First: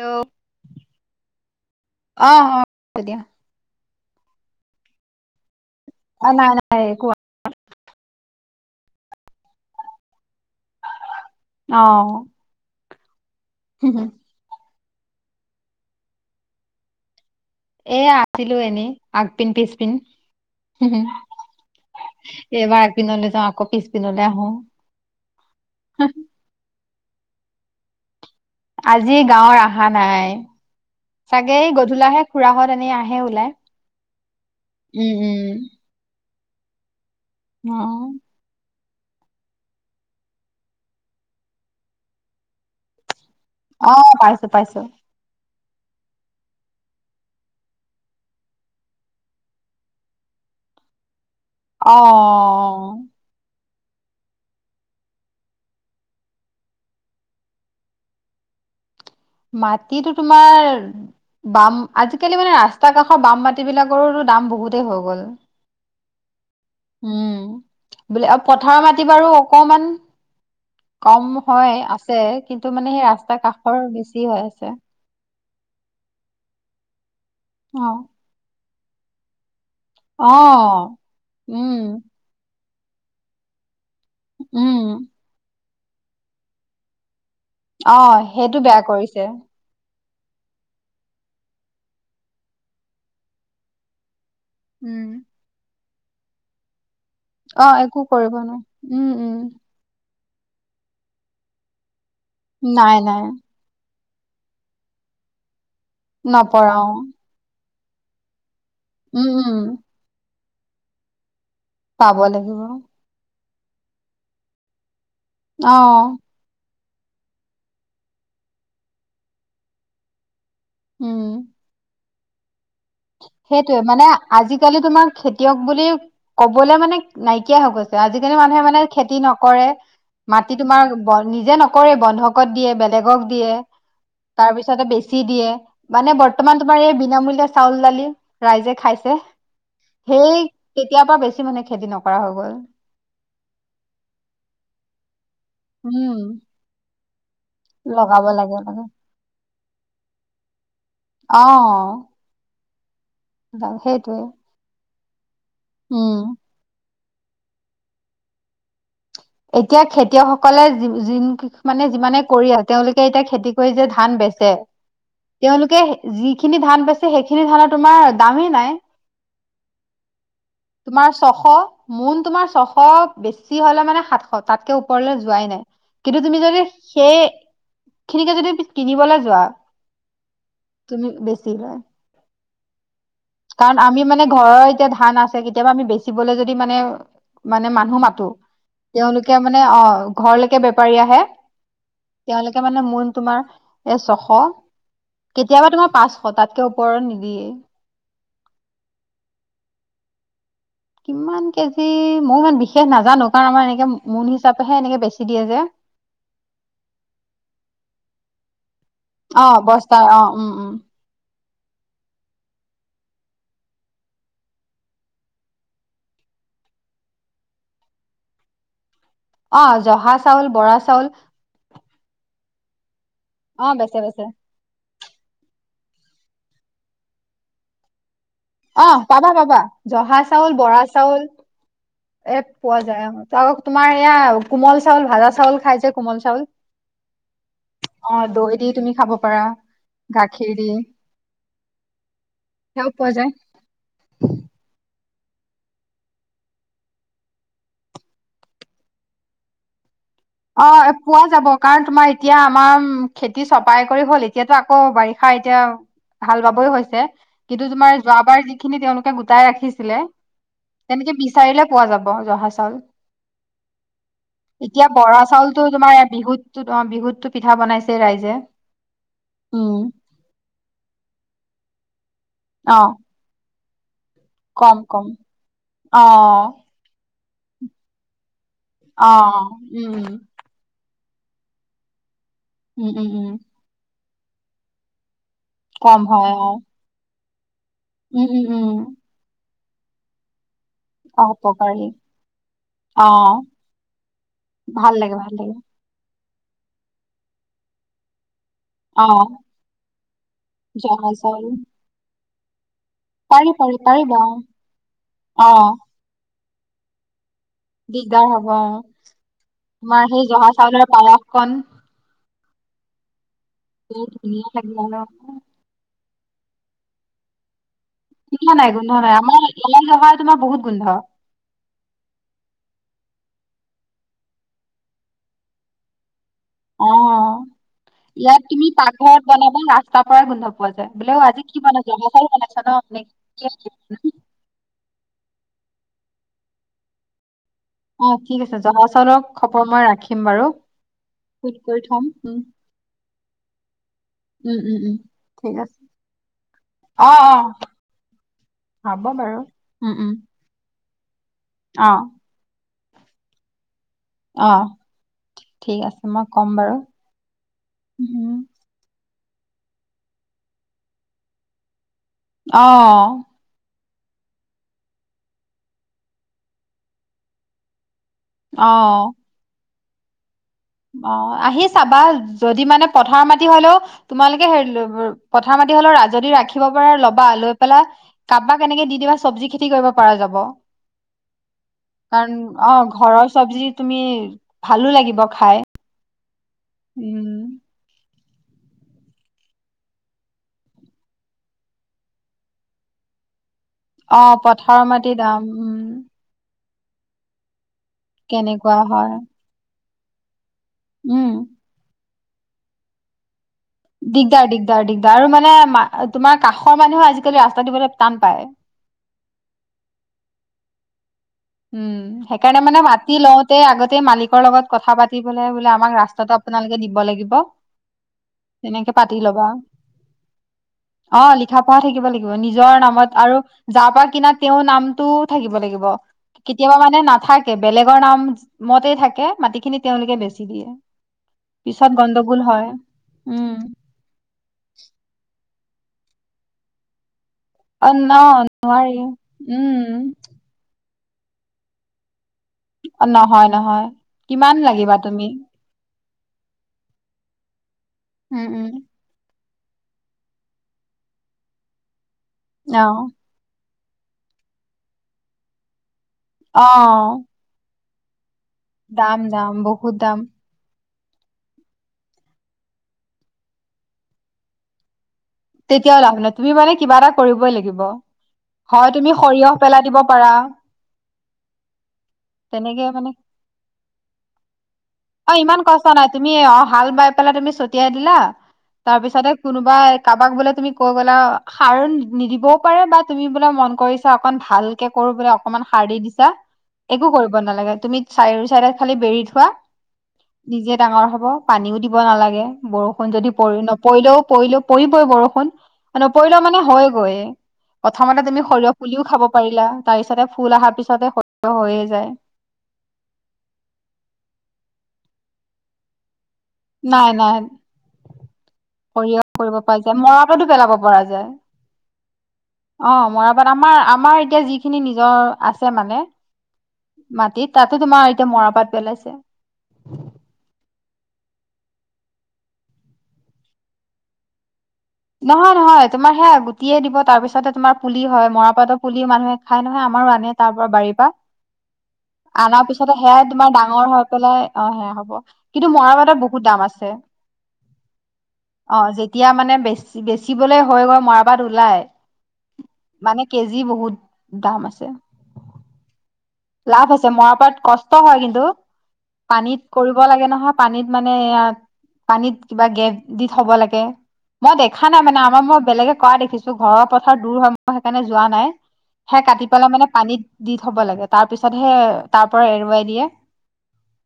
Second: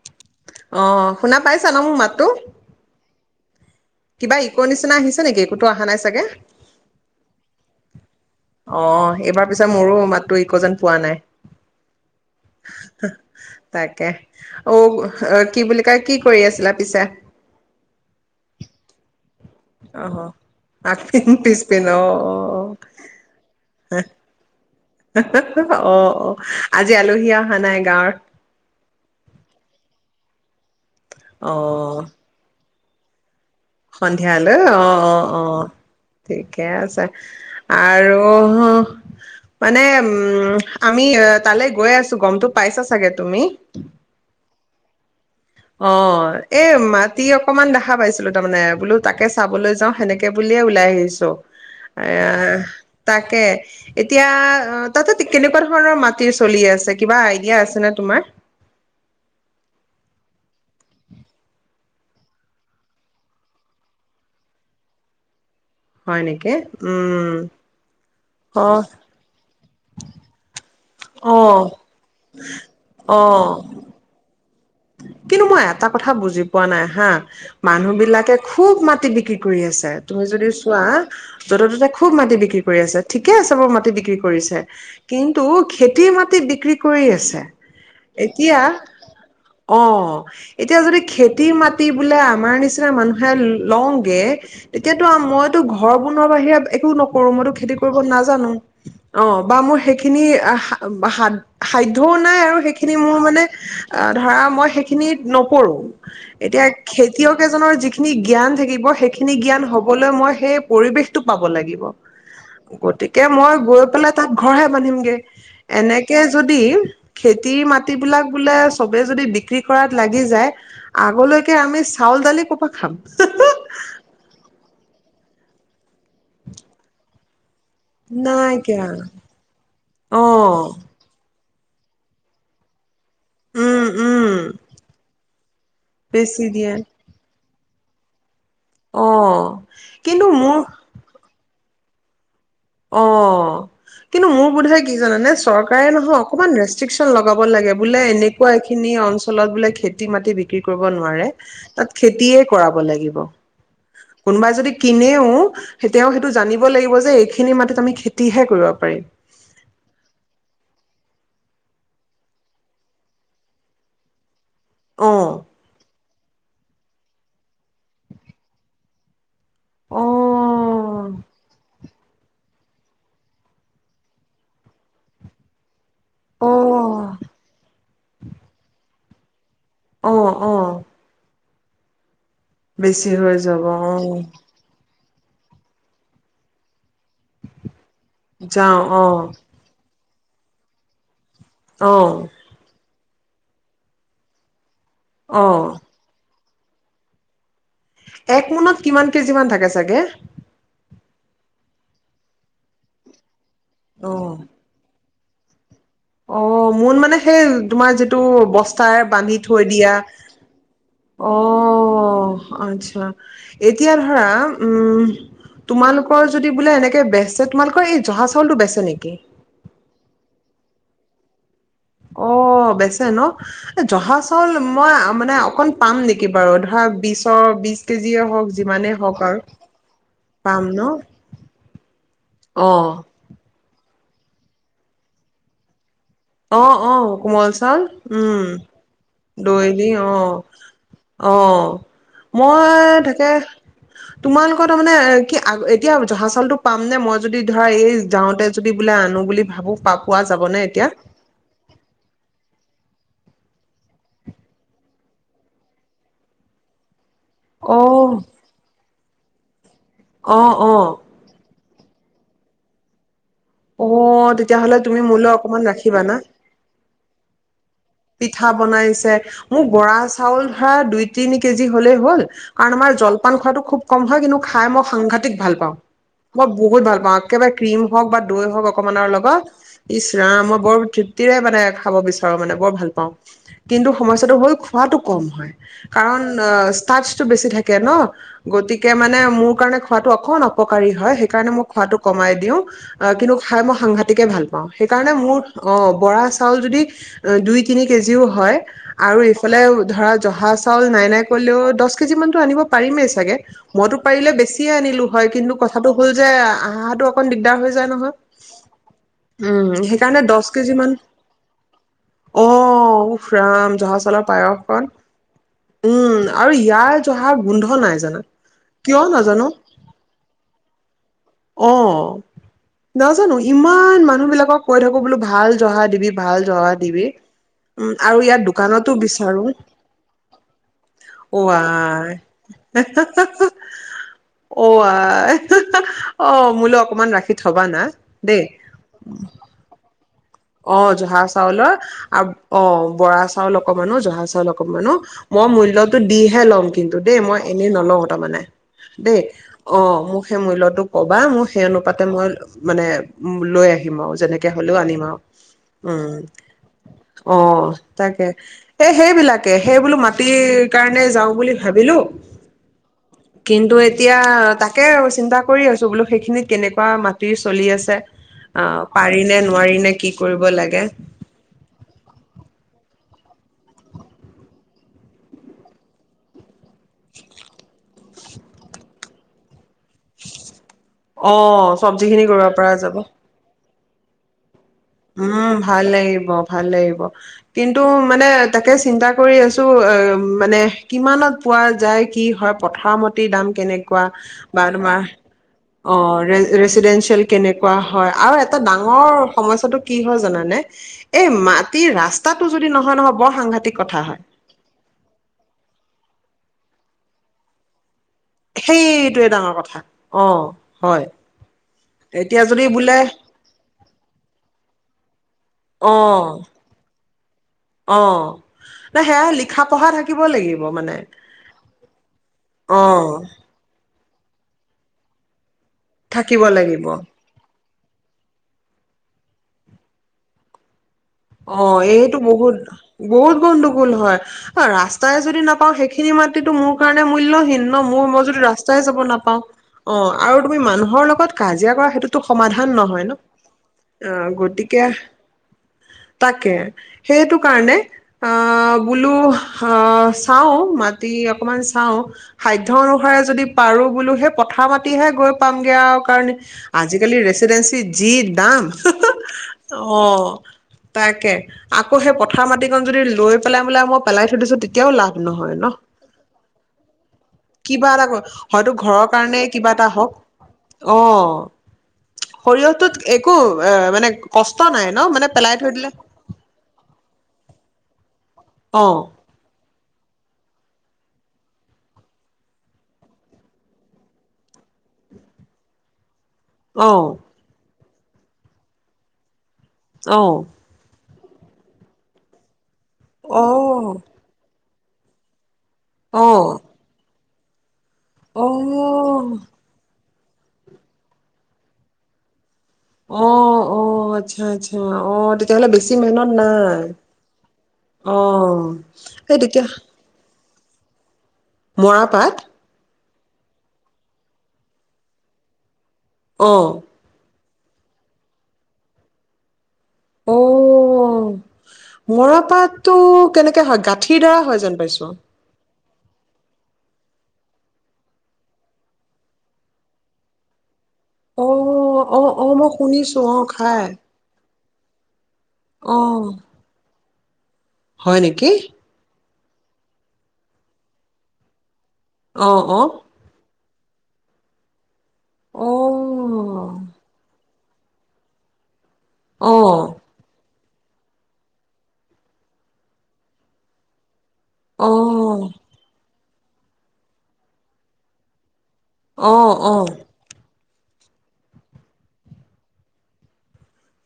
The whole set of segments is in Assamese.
অ অ' শুনা পাইছা ন মোৰ অ মাততো দিয়া বা ইক'ৰ নিচিনা আহিছে নেকি? ক'তো অহা নাই চাগে অ নাই কোৱা অ এইবাৰ পিছে মোৰো মাততো ইক' যেন পোৱা নাই। আহ [unintelligible] তাকে অ' আহ কি বুলি কয় কি কৰি আছিলা পিছে এ আছিলো এনেই, আগপিন পিছপিন আহ আগপিন পিচপিন আহ এইবাৰ আগপিনলৈ যাওঁ আকৌ আহ পিছপিনলৈ আহো আহ আহ, আজি আলহী অহা নাই গাঁৱৰ, আজি গাঁৱৰ অহা নাই, অ চাগে গধূলাাহে খুৰা হত, আহে ওলাই, সন্ধিয়ালৈ অ' উম অ' অ' ঠিকে আছে। উম আৰু মানে উম আমি তালৈ গৈ আছো গমটো পাইছা চাগে তুমি আহ পাইছো পাইছো, অ এই মাটি অকমান দেখা পাইছিলো তাৰমানে বোলো তাকে চাবলৈ যাওঁ সেনেকে বুলিয়ে ওলাই আহিছো অ এএ তাকে। এতিয়া তাতে কেনেকুৱা ধৰণৰ মাটিৰ চলি আছে কিবা আইডিয়া আছে নে তোমাৰ? মাটিটো তোমাৰ, বাম, আজিকালি মানে ৰাস্তা কাষৰ বাম মাটি বিলাকৰৰো দাম বহুতেই হৈ গ'ল। হয় নেকি? উম উমম। বোলে পথাৰৰ মাটি বাৰু অকমান। কম অ', হয় আছে কিন্তু মানে সেই ৰাস্তা অ', কাষৰ বেছি হয় আছে। কিন্তু মই এটা কথা বুজি পোৱা নাই হা। অ মানুহ বিলাকে খুব মাটি বিক্ৰী কৰি আছ [unintelligible] তুমি অ যদি চোৱা য'তে ত'তে উম খুব মাটি বিক্ৰী কৰি আছে ঠিকে আছে বাৰু মাটি বিক্ৰী [unintelligible] কৰিছে উম কিন্তু খেতিৰ মাটি বিক্ৰী কৰি আছে। অ' এতিয়া সেইটো বেয়া কৰিছে। অ', এতিয়া যদি খেতিৰ মাটি বোলে আমাৰ নিচিনা মানুহে লওঁগে উম তেতিয়াতো আ মইতো ঘৰ বনোৱাৰ বাহিৰে একো ন কৰো মইতো অ খেতি কৰিব একো নাজানো, নোৱাৰি উম উম অ' বা মোৰ [unintelligible] ঢৌ নাই আৰু সেইখিনি নাই মোৰ নাই মানে আধাৰৰ মই সেইখিনিত নপৰো। এতিয়া নপঢ়া অ খেতিয়ক এজনৰ যি যিখিনি জ্ঞান থাকিব মই উম সেইখিনি উম জ্ঞান হ'বলৈ মই সেই পৰিৱেশটো [unintelligible] লাগিব, পাব লাগিব গতিকে মই গৈ পেলাই তাত ঘৰহে বান্ধিমগে। অ এনেকে যদি খেতিৰ মাটিবিলাক বোলে চবে যদি বি [unintelligible] কৰাত লাগি যায়। উম আগলৈকে আমি চ চাউল-দালি কত সেইটোয়ে মানে আজি কালি তোমাৰ খেতিয়ক বুলি কবলে মানে নাই। ন‌ইকিয়া হৈ গৈছে। আজিকালি মানুহে মানে নাইকিয়া খেতি নকৰে। অ মাটি তোমাৰ ব নিজে নক কৰে বন্ধকত দিয়ে বেলে বেগক দিয়ে। উম উম তাৰপিছতে বেছ ছি দিয়ে। মানে বেছি বৰ্তমান দিয়ে তোমাৰ এই বিনামূল্য‌ই চাউল-দালি ৰাইজে অ খাইছে। কিন্তু সেই মোৰ কেতিয়াবা বেছ কিমানেমানে খেতি নকৰা হৈ গ'ল। অ', কিন্তু মোৰ বোধেয় কি জানানে। চৰকাৰে নহ। উম অকমান ৰেষ্ট্ৰিকচ চন লগ ল'ব লাগে। বোলে লগাব এনেকুৱা লাগে লাগে এখিনি অঞ্চলত বোলে। খেতি-মাটি বিক্ৰী কৰিব নোৱাৰে। অ তাত খেতিয়ে পৰাব লাগিব। সেইটোৱে কোনোবাই যদি কিনেও তেওঁ উম সেইটো জানিব লাগিব যে এ ই খিনি মাটত আমি খেতিহে কৰিব পাৰি এতিয়া খেতিয়কসকলে, যি-যি-কষ মানে যিমানে কৰি আ, তেওঁলোকে এতিয়া খেতি কৰি যে ধান বেছে। অ তেওঁলোকে এ যি যিখিনি ধান বেছে। সেইখিনি ধানৰ তোমাৰ দামেই নাই। অ' অ'। তোমাৰ ছয়শ, মোন তোমাৰ ছয়শ বেছি হলে মানে সাত শ তাতকে ওপৰলে যোৱাই নাই। কিন্তু তুমি অ যদি সেয়ে খিনিকে পিছ যদি কিনিবলৈ যোৱা অহ্ অ'। [inaudible] বেছি হৈ যাব অ কাৰণ আমি মানে, ঘৰৰ এতিয়া ধান আছে কেতিয়াবা আমি বেচিবলৈ যদি মানে, মানে মানুহ মা তু, যাওঁ অ তেওঁলোকে মানে অ' ঘৰলৈকে বেপাৰী আহে অ তেওঁলোকে মানে মোৰ তোমাৰ এ ছশ অ কেতিয়াবা তোমাৰ পাঁচশ, তাত [unintelligible] ওপৰত নিদিয়ে। এক মোনত কিমান কেজি মান থাকে চাগে? কিমান কেজি? মই ইমান বিশেষ নাজানো। কাৰণ আমাৰ এনেকে অ মো-মোন হিচাপেহে এনেকে বেচি দিয়ে যে, অ' মোন মানে সেই, তোমাৰ যিটো বস্ত অ' বস্তা অ', উম, উম। অ আচ্ছা। এতিয়া ধৰা উম--তোমালোকৰ যদি বোলে এনেকে বেচে তোমালোকৰ এই জহা চাউলটো বেচে নেকি? অ' জহা চাউল, বৰা চাউল। অ--বেচে অ [unintelligible] এ বেচে জহা বেচে চাউল মই মানে, অকণ পাম নেকি বাৰু? ধৰা বিছৰ-বিছ কেজি অ' পাবা, পাবা। জহা চাউল, পাম ন? বৰা চাউল এ পোৱা অ', যায়। অ' [inaudible] তোমাৰ এয়া কোমল চাউল, ভাজা চাউল খাই কোমল চাউল অ', অ' কোমল চাউল, অ উম। দৈ দি তুমি খাব পাৰা দৈ দি অ'। গাখীৰ দি অ' সেয়াও মই পোৱা তাকে যায় তোমালোকৰ তাৰমানে কি আ-এতিয়া জহা চাউলটো পাম নে? মই যদি ধৰা এই যাওঁতে যদি বোলে আনোঁ বুলি ভাবো, পাম অ' এ-পোৱা যাব। কাৰণ তোমাৰ এতিয়া আমাৰ খেতি চপাই কৰি হ'ল, এতিয়াতো আকৌ বাৰিষা এতিয়া হাল বাবই হৈছে। কিন্তু তোমাৰ অ', যোৱাবাৰ যিখিনি তেওঁলোকে গোটাই ৰাখিছি [unintelligible] অ', অ', তেনেকে বিচাৰিলে পোৱা যাব জহা চাউল। অ'! তেতিয়াহ'লে এতিয়া তুমি বৰা মোলৈ চাউলতো অকমান তোমাৰ ৰাখিবা এই‌ না। বিহুত টোত অ' বিহুতটো পিঠা বনাইছে। ৰাইজে পিঠা বনাইছে। মোৰ উম বৰা চাউল ধৰা দুই-তিনি কেজি হলেই হ'ল কাৰণ অ আমাৰ জলপান খোৱাতটো কম হয় কিন্তু খাই কম মই কম সাংঘাতিক ভাল পাওঁ, অ মই বহুত ভাল পাওঁ। একেবাৰে ক্ৰ্ৰীম হওক বা দৈ হওক অকমানৰ অ লগত উম উম ইছৰা মই বৰ টোৱে মানে খাব বিচাৰোঁ মানে বৰ ভাল উম উম পাওঁ উম। কিন্তু। সমস্যাটো হৈ খোৱাটো কম কম কৰিম হয় অ ষ্টাৰ্চ বিচি থাকে কে ন উম উম উম গতিকে মানে মোক কাৰণে খোৱাতটো অকমান ককাৰি হয় অ সেই কাৰণে মই খ উপকাৰী কমাই দিওঁ অ কিন্তু খাই মই সাংঘতিকে ভাল পাওঁ সেইকাৰণ লাগে ভাল মোৰ লাগে বৰা তল যদি দুই তিনি কেজিও হয়। অ আৰু ইফালে ধৰা জহা চাউল নাই জহা নাই চাউল কৰিলেও দহ কেজি মান টো আনিব পাৰিমেই চাগে পাৰি পাৰি মইতো পাৰিব পাৰিলে বেছিয়ে আনিলো হয় অ কিন্তু কথাটো হ'ল যে, আদৰ দিগদাৰ হ'ব উম তোমাৰ সেইকাৰণে সেই দহ জহা কেজি চাউলৰ মান পায়স কন অ' ৰাম জহা চলৰ ধুনীয়া লাগে পায়সখন আৰু উম আৰু ইয়াৰ জহাৰ গোন্ধ নাই জানা গোন্ধ নাই গোন্ধ কিয় নাই আমাৰ নাজানো এলাই জহাৰ তোমাৰ বহুত গোন্ধ। অ নাজানো ইমান মানুহ বিলাকক কৈ থাকো বোলো ভাল জহা দিবি ভাল জহা দিবি অ' উম আৰু ইয়াত তুমি দোকানতো পাকঘৰত বিচাৰো বনাবা ৰাস্তাৰ পৰাই গোন্ধ পোৱা যায় বোলে অ আজি কি বনাই বনাইছা ন অ অ' মোলৈ অকমান ৰাখি থবা না অ' ঠিক দেই আছে জহা চাউলক খবৰ মই ৰাখিম বাৰু অ' জহা ফোন কৰি চাউলৰ থম আৰু উম অ' বৰা চ চ লোক [inaudible] মানুহৰ জহা চাউল উম উম অকমানো উম মই ঠিক আছে মূল্য়তটো দিহে লম কিন্তু অ দেই মই অ এনেই নলওঁ তাৰমানানে হ'ব দেই বাৰু অ উম উম মোক সেই মূল্য়টোক বা মোৰ সেই অ অনুপাতে মই লম। মানে উ লৈ আহি [inaudible] দিম আৰু যেনেকে অ হ'লেও, আনিম আৰু। ঠিক আছে উম মই ক'ম বাৰু অ তাকে উম এহ। সেইবিলাকে, সেইবোলো মাটিৰ কাৰণে যাওঁ বুলি ভাবিলো। অহ। কিন্তু এতিয়া তাকে আৰু চিন্তা কৰি আছো বোলো সেইখিনিত কেনেকুৱা মাটিৰ চলি আছে। অ' পাৰি নে নোৱাৰি নে। কি কৰিব।। লাগে অ' আহি চাবা যদি মানে। পথাৰৰ মাটি হলেও তোমালোকে হেৰি পথাৰ মাটি হলেও যদি ৰাখি।। ৰাখিব পাৰা ল'বা লৈ পেলাই।। কাৰবাক এনেকেদি দিবা চব্জি খেতি।। কৰিব পৰা যাব অ', চব্জি খিনি কাৰণ কৰিব পৰা অ' যাব। ঘৰৰ চবজি।। তুমি ভাল। উম ভাল লাগিব। ভাল লাগিব উম কিন্তু? মানে তাকে চিন্তা কৰি আছোঁ। মানে কিমানত পোৱা যায়। কি হয় পথাৰৰ মাটিৰ দাম। তেনে কোৱা অ বা পথাৰৰ তোমাৰ মাটি দাম উম অ'। ৰেচিডেঞ্চিয়েল কেনেক।। কোৱা হয় আৰু এটা কেনেকুৱা ডাঙৰ হয় সমস্যাটো।। কি হয় জানানে? এই উম মাটিৰ ৰাস্তা।। তাতো যদি নহয় নহয় বৰ সাংঘাটিক।। দিগদাৰ দিগদাৰ দিগদাৰ আৰু মানে মাটিৰ।। তোমাৰ কাষৰ মানুহে আজিকালি ৰাস্তা দিবলৈ।। টান পায়। সেইটোয়ে ডাঙৰ কথা।। কথা অ' হয়। উম, এতিয়া সেইকাৰণে যদি মানে বোলে মাটি লওঁতে আগতে মালিকৰ লগত।। কথা পাতি।। লবা। বোলে আমাক ৰাস্তাটো অ', আপোনালোকে দিব লাগিব। অ', তেনেকে ন পাতি সেয়া লবা লিখা পঢ়া থাকিব লাগিব মানে। অ লিখা পঢ়া থাকিব লাগিব। নিজৰ অ নামত আৰু যাৰ পা।। কিনা তেওঁৰ নামটোও থাকিব লাগিব। বা। থাকিব কেতিয়াবা লাগিব মানে নাথাকে বেলেগৰ নাম মতে থাকে মাটি খিনি তেওঁলোকে বেচি দিয়ে। অঁ পিছত এতু গণ্ডগোল বহুত হয় বহুত উম গণ্ডগোল হয়, সা ৰাস্তা আৰু যদি নাপা অঁ সেইখিনি মাটিতো মোৰ কাৰণে মূল্য ভিন্ন অ মোৰ ন মই যদি ৰাস্তাই নোৱাৰি যাব নাপাওঁ উম অহ আৰু তুমি মানুহৰ লগত কাজিয়া কৰা সেইটো নহয় নহয় কিমান লাগিবা গতিকে তুমি তাকে, সেইটো কাৰণে উম উম অহ বোলো অহ চাও মাটি অকনমান চাও সাধ্য অ অনুসাৰে যদি পাৰো বোলো সেই পথাৰ মাটিহে গৈ পামগে আৰু কাৰণ অ আজিকালি ৰেচিডেন্সী জীদ দাম হু হু দাম দাম বহুত দাম অহ তাকে, আকৌ সেই পথাৰ মাটিকন যদি লৈ পেলাই বলে মই পেলাই থৈ দিছো তেতিয়াও লাভ নহয় নহ তেতিয়াও লাভ নাই তুমি মানে কিবা এটা কৰিবই লাগিব কিবা এটা হয়তো হয় ঘৰৰ তুমি কাৰণে সৰিয়হ কিবা পেলাই এটা দিব হওক পাৰা অহ তেনেকে সৰিয়হটোত মানে একো এহ মানে কষ্ট নাই নহ মানে অ পেলাই ইমান থৈ কষ্ট দিলে নাই তুমি অঁ হাল বাই পেলাই তুমি ছটিয়াই দিলা অ তাৰ পিছতে কোনো বায়িপ কাৰোবাক বোলে তুমি কৈ বোলো সাৰ নিদিবও পাৰে বা তুমি বোলে মন কৰিছা অকন ভালকে কৰো বোলে অকনমান সাৰ দি দিছা। অ একো কৰিব নালাগে। তুমি চাৰিও চাৰে খালি বেৰি থোৱা অ নিজে ডাঙৰ হ'ব। অহ পানীও দিব নালাগে, বৰষুণ যদি পৰি অ', নপৰিলেও পৰিলেও পৰিবই বৰষুণ নপৰিলেও অ', মানে হয়গৈয়ে। প্ৰথমতে তুমি অ', সৰিয়হ পুলিও খাব পাৰিলা তাৰ পিছতে ফুল আহাৰ পিছতে সৰিয়হ হৈয়ে যায়। অ অ আচ্ছা আচ্ছা অ তেতিয়াহ'লে বেছি মেহনত নাই অ সেইটো কিয় তাতে পেলাব পৰা যায় মৰাপাট অ মৰাপাট আমাৰ আমাৰ এতিয়া যিখিনি নিজৰ আছে মানে অ'। মাতি তাতো তোমাৰ এতিয়া মৰাপাত পেলাইছে। অ', মৰাপাতটো কেনেকৈ হয় গাঁঠিৰ দ্বাৰা হয় জানো? নহয়, নহয়। তোমাৰ সেয়া গুটিয়েই দিব তাৰ পিছতে তোমাৰ পুলি হয় মৰাপাতৰ পুলি মানুহে খাই নহয় আমাৰো আনে তাৰ পৰা বাৰী অ', অ', অ', আনাৰ মই পিছত শুনিছোঁ সেয়াাই অ', তোমাৰ খাই ডাঙৰ হৈ পেলাই অ', সেয়া হ'ব কিন্তু মৰাপাটৰ অ', বহুত দাম আছে। হয় নেকি? এতিয়া মানে বেছি বেচিবলে হৈ গৈ মৰাবাত ওলাই। অ', অ'। যি বহুত দাম আছে। অ'। লাভ আছে মৰাপাট কষ্ট হয় কিন্তু। পানীত অ', কৰিব লাগে নহয়। পানীত মানে এয়া পানীত কিবা গেপ দি থ'ব লাগে। মই দেখা অ', নাই মানে আমা মই বেলেগে কৰা দেখিছোঁ। ঘৰৰ পথাৰ দূৰ হয় মই সেইকাৰণে যোৱা নাই। সে কাটি অ', পেলাই মানে অ', পানীত দি থ'ব লাগে। তাৰ পিছতহে তাৰ পৰা এৰুৱাই দিয়ে।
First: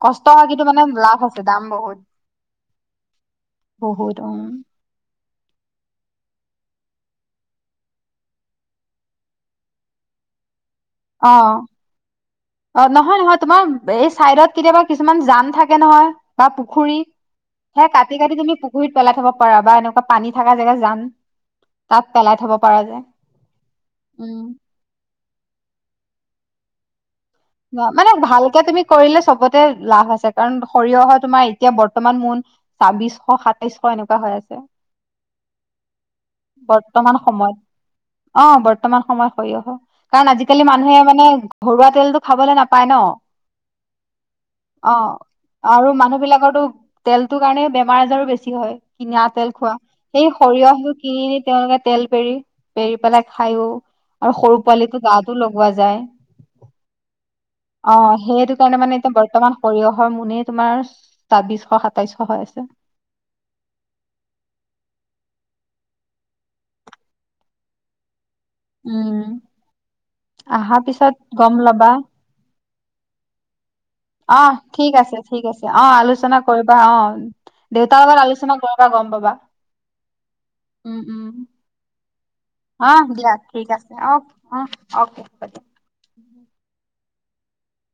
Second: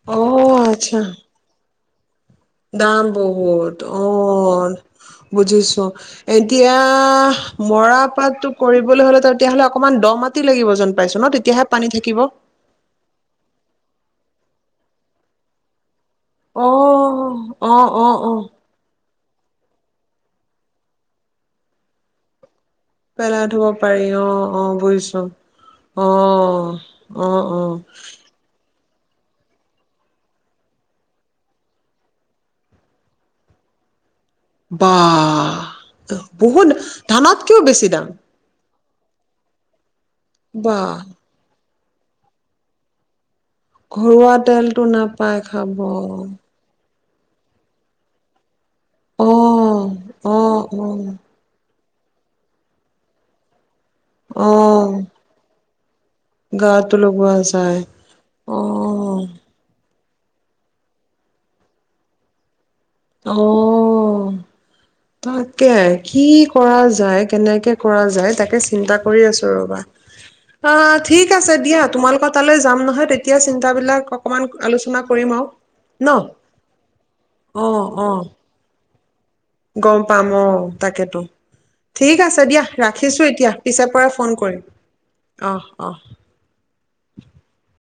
কষ্ট হয় অ', কিন্তু মানে আচ্ছা লাভ আছে দাম বহুত। দাম বহুত বহুত উম অ'। বুজিছো এতিয়া মৰাপাতটো কৰিবলৈ হ'লে তেতিয়াহ'লে অকমান দ' মাতি লাগিব। যেন পাইছো ন অ', তেতিয়াহে পানী থাকিব। অ', নহয় নহয় তোমাৰ এই চাইডত কেতিয়াবা কিছুমান জান থাকে নহয়। বা পুখুৰী অ', সেয়া অ', কাটি অ', কাটি অ', তুমি পুখুৰীত পেলাই থ'বা। পাৰা বা এনেকুৱা পানী থকা জেগাত জান তাত পেলাই থ'ব পাৰা যে পেলাই থ'ব পাৰি উম অ', অ', বুজিছো। অ'। অ', অ', মানে ভালকে তুমি কৰিলে চবতে লাভ আছে কাৰণ সৰিয়হ অহা তোমাৰ এতিয়া বৰ্তমান মোন ছাব্বিছশ সাতাইশ এনেক বা বহুত বৰ্তমান সময়ত ধানতকেও বেছি দাম। অ বৰ্তমান সময় সৰিয়হ। কাৰণ আজিকালি বাহ। মানুহে মানে ঘৰুৱা তেলটো খাবলৈ নাপায় ন। ঘৰুৱা তেলটো অ নাপায় খাব। আৰু মানুহ বিলাকৰতো তেলটোৰ কাৰণে বেমাৰ আজাৰো বেছি হয়। কিনা তেল খোৱা। অ', সেই অ', সৰিয়হতো কিনি নি তেওঁলোকে তেল পেৰি, পেৰি পেলাই খাইও আৰু সৰু অ', পোৱালিৰতো গাতো লগোৱা যায়। গাতো লগোৱা যায়। অ, সেইটো কাৰণে মানে এতিয়া অ', বৰ্তমান শৰীৰ য়হৰ মুনিয়ে তোমাৰ, ছাব্বিশ সাতাইশ হৈ আছে। অ তাকে কি কৰা যায়, কেনেকে কৰা যায় তাকে। চিন্তা কৰি উম আছো ৰবা। আহা অঁ পিছত ঠিক গম আছে দিয়া, তোমালোকৰ তালৈ যাম নহ হ তেতিয়া চিন্ত অহ ঠিক আছে, ঠিক আছে। অ, ন আলোচনা কৰিবা অ। অ', দেউতা লগত অ', আলোচনা কৰ [unintelligible] গম পাবা। গম পাম অ, উম তাকেটো উম ঠিক আছে দিয়া অ ৰাখিছো। দিয়া এতিয়া ঠিক পিছে আছে পৰাই অ ফোন কৰিম অ অকে হ'ব দিয়া অহ-অহ।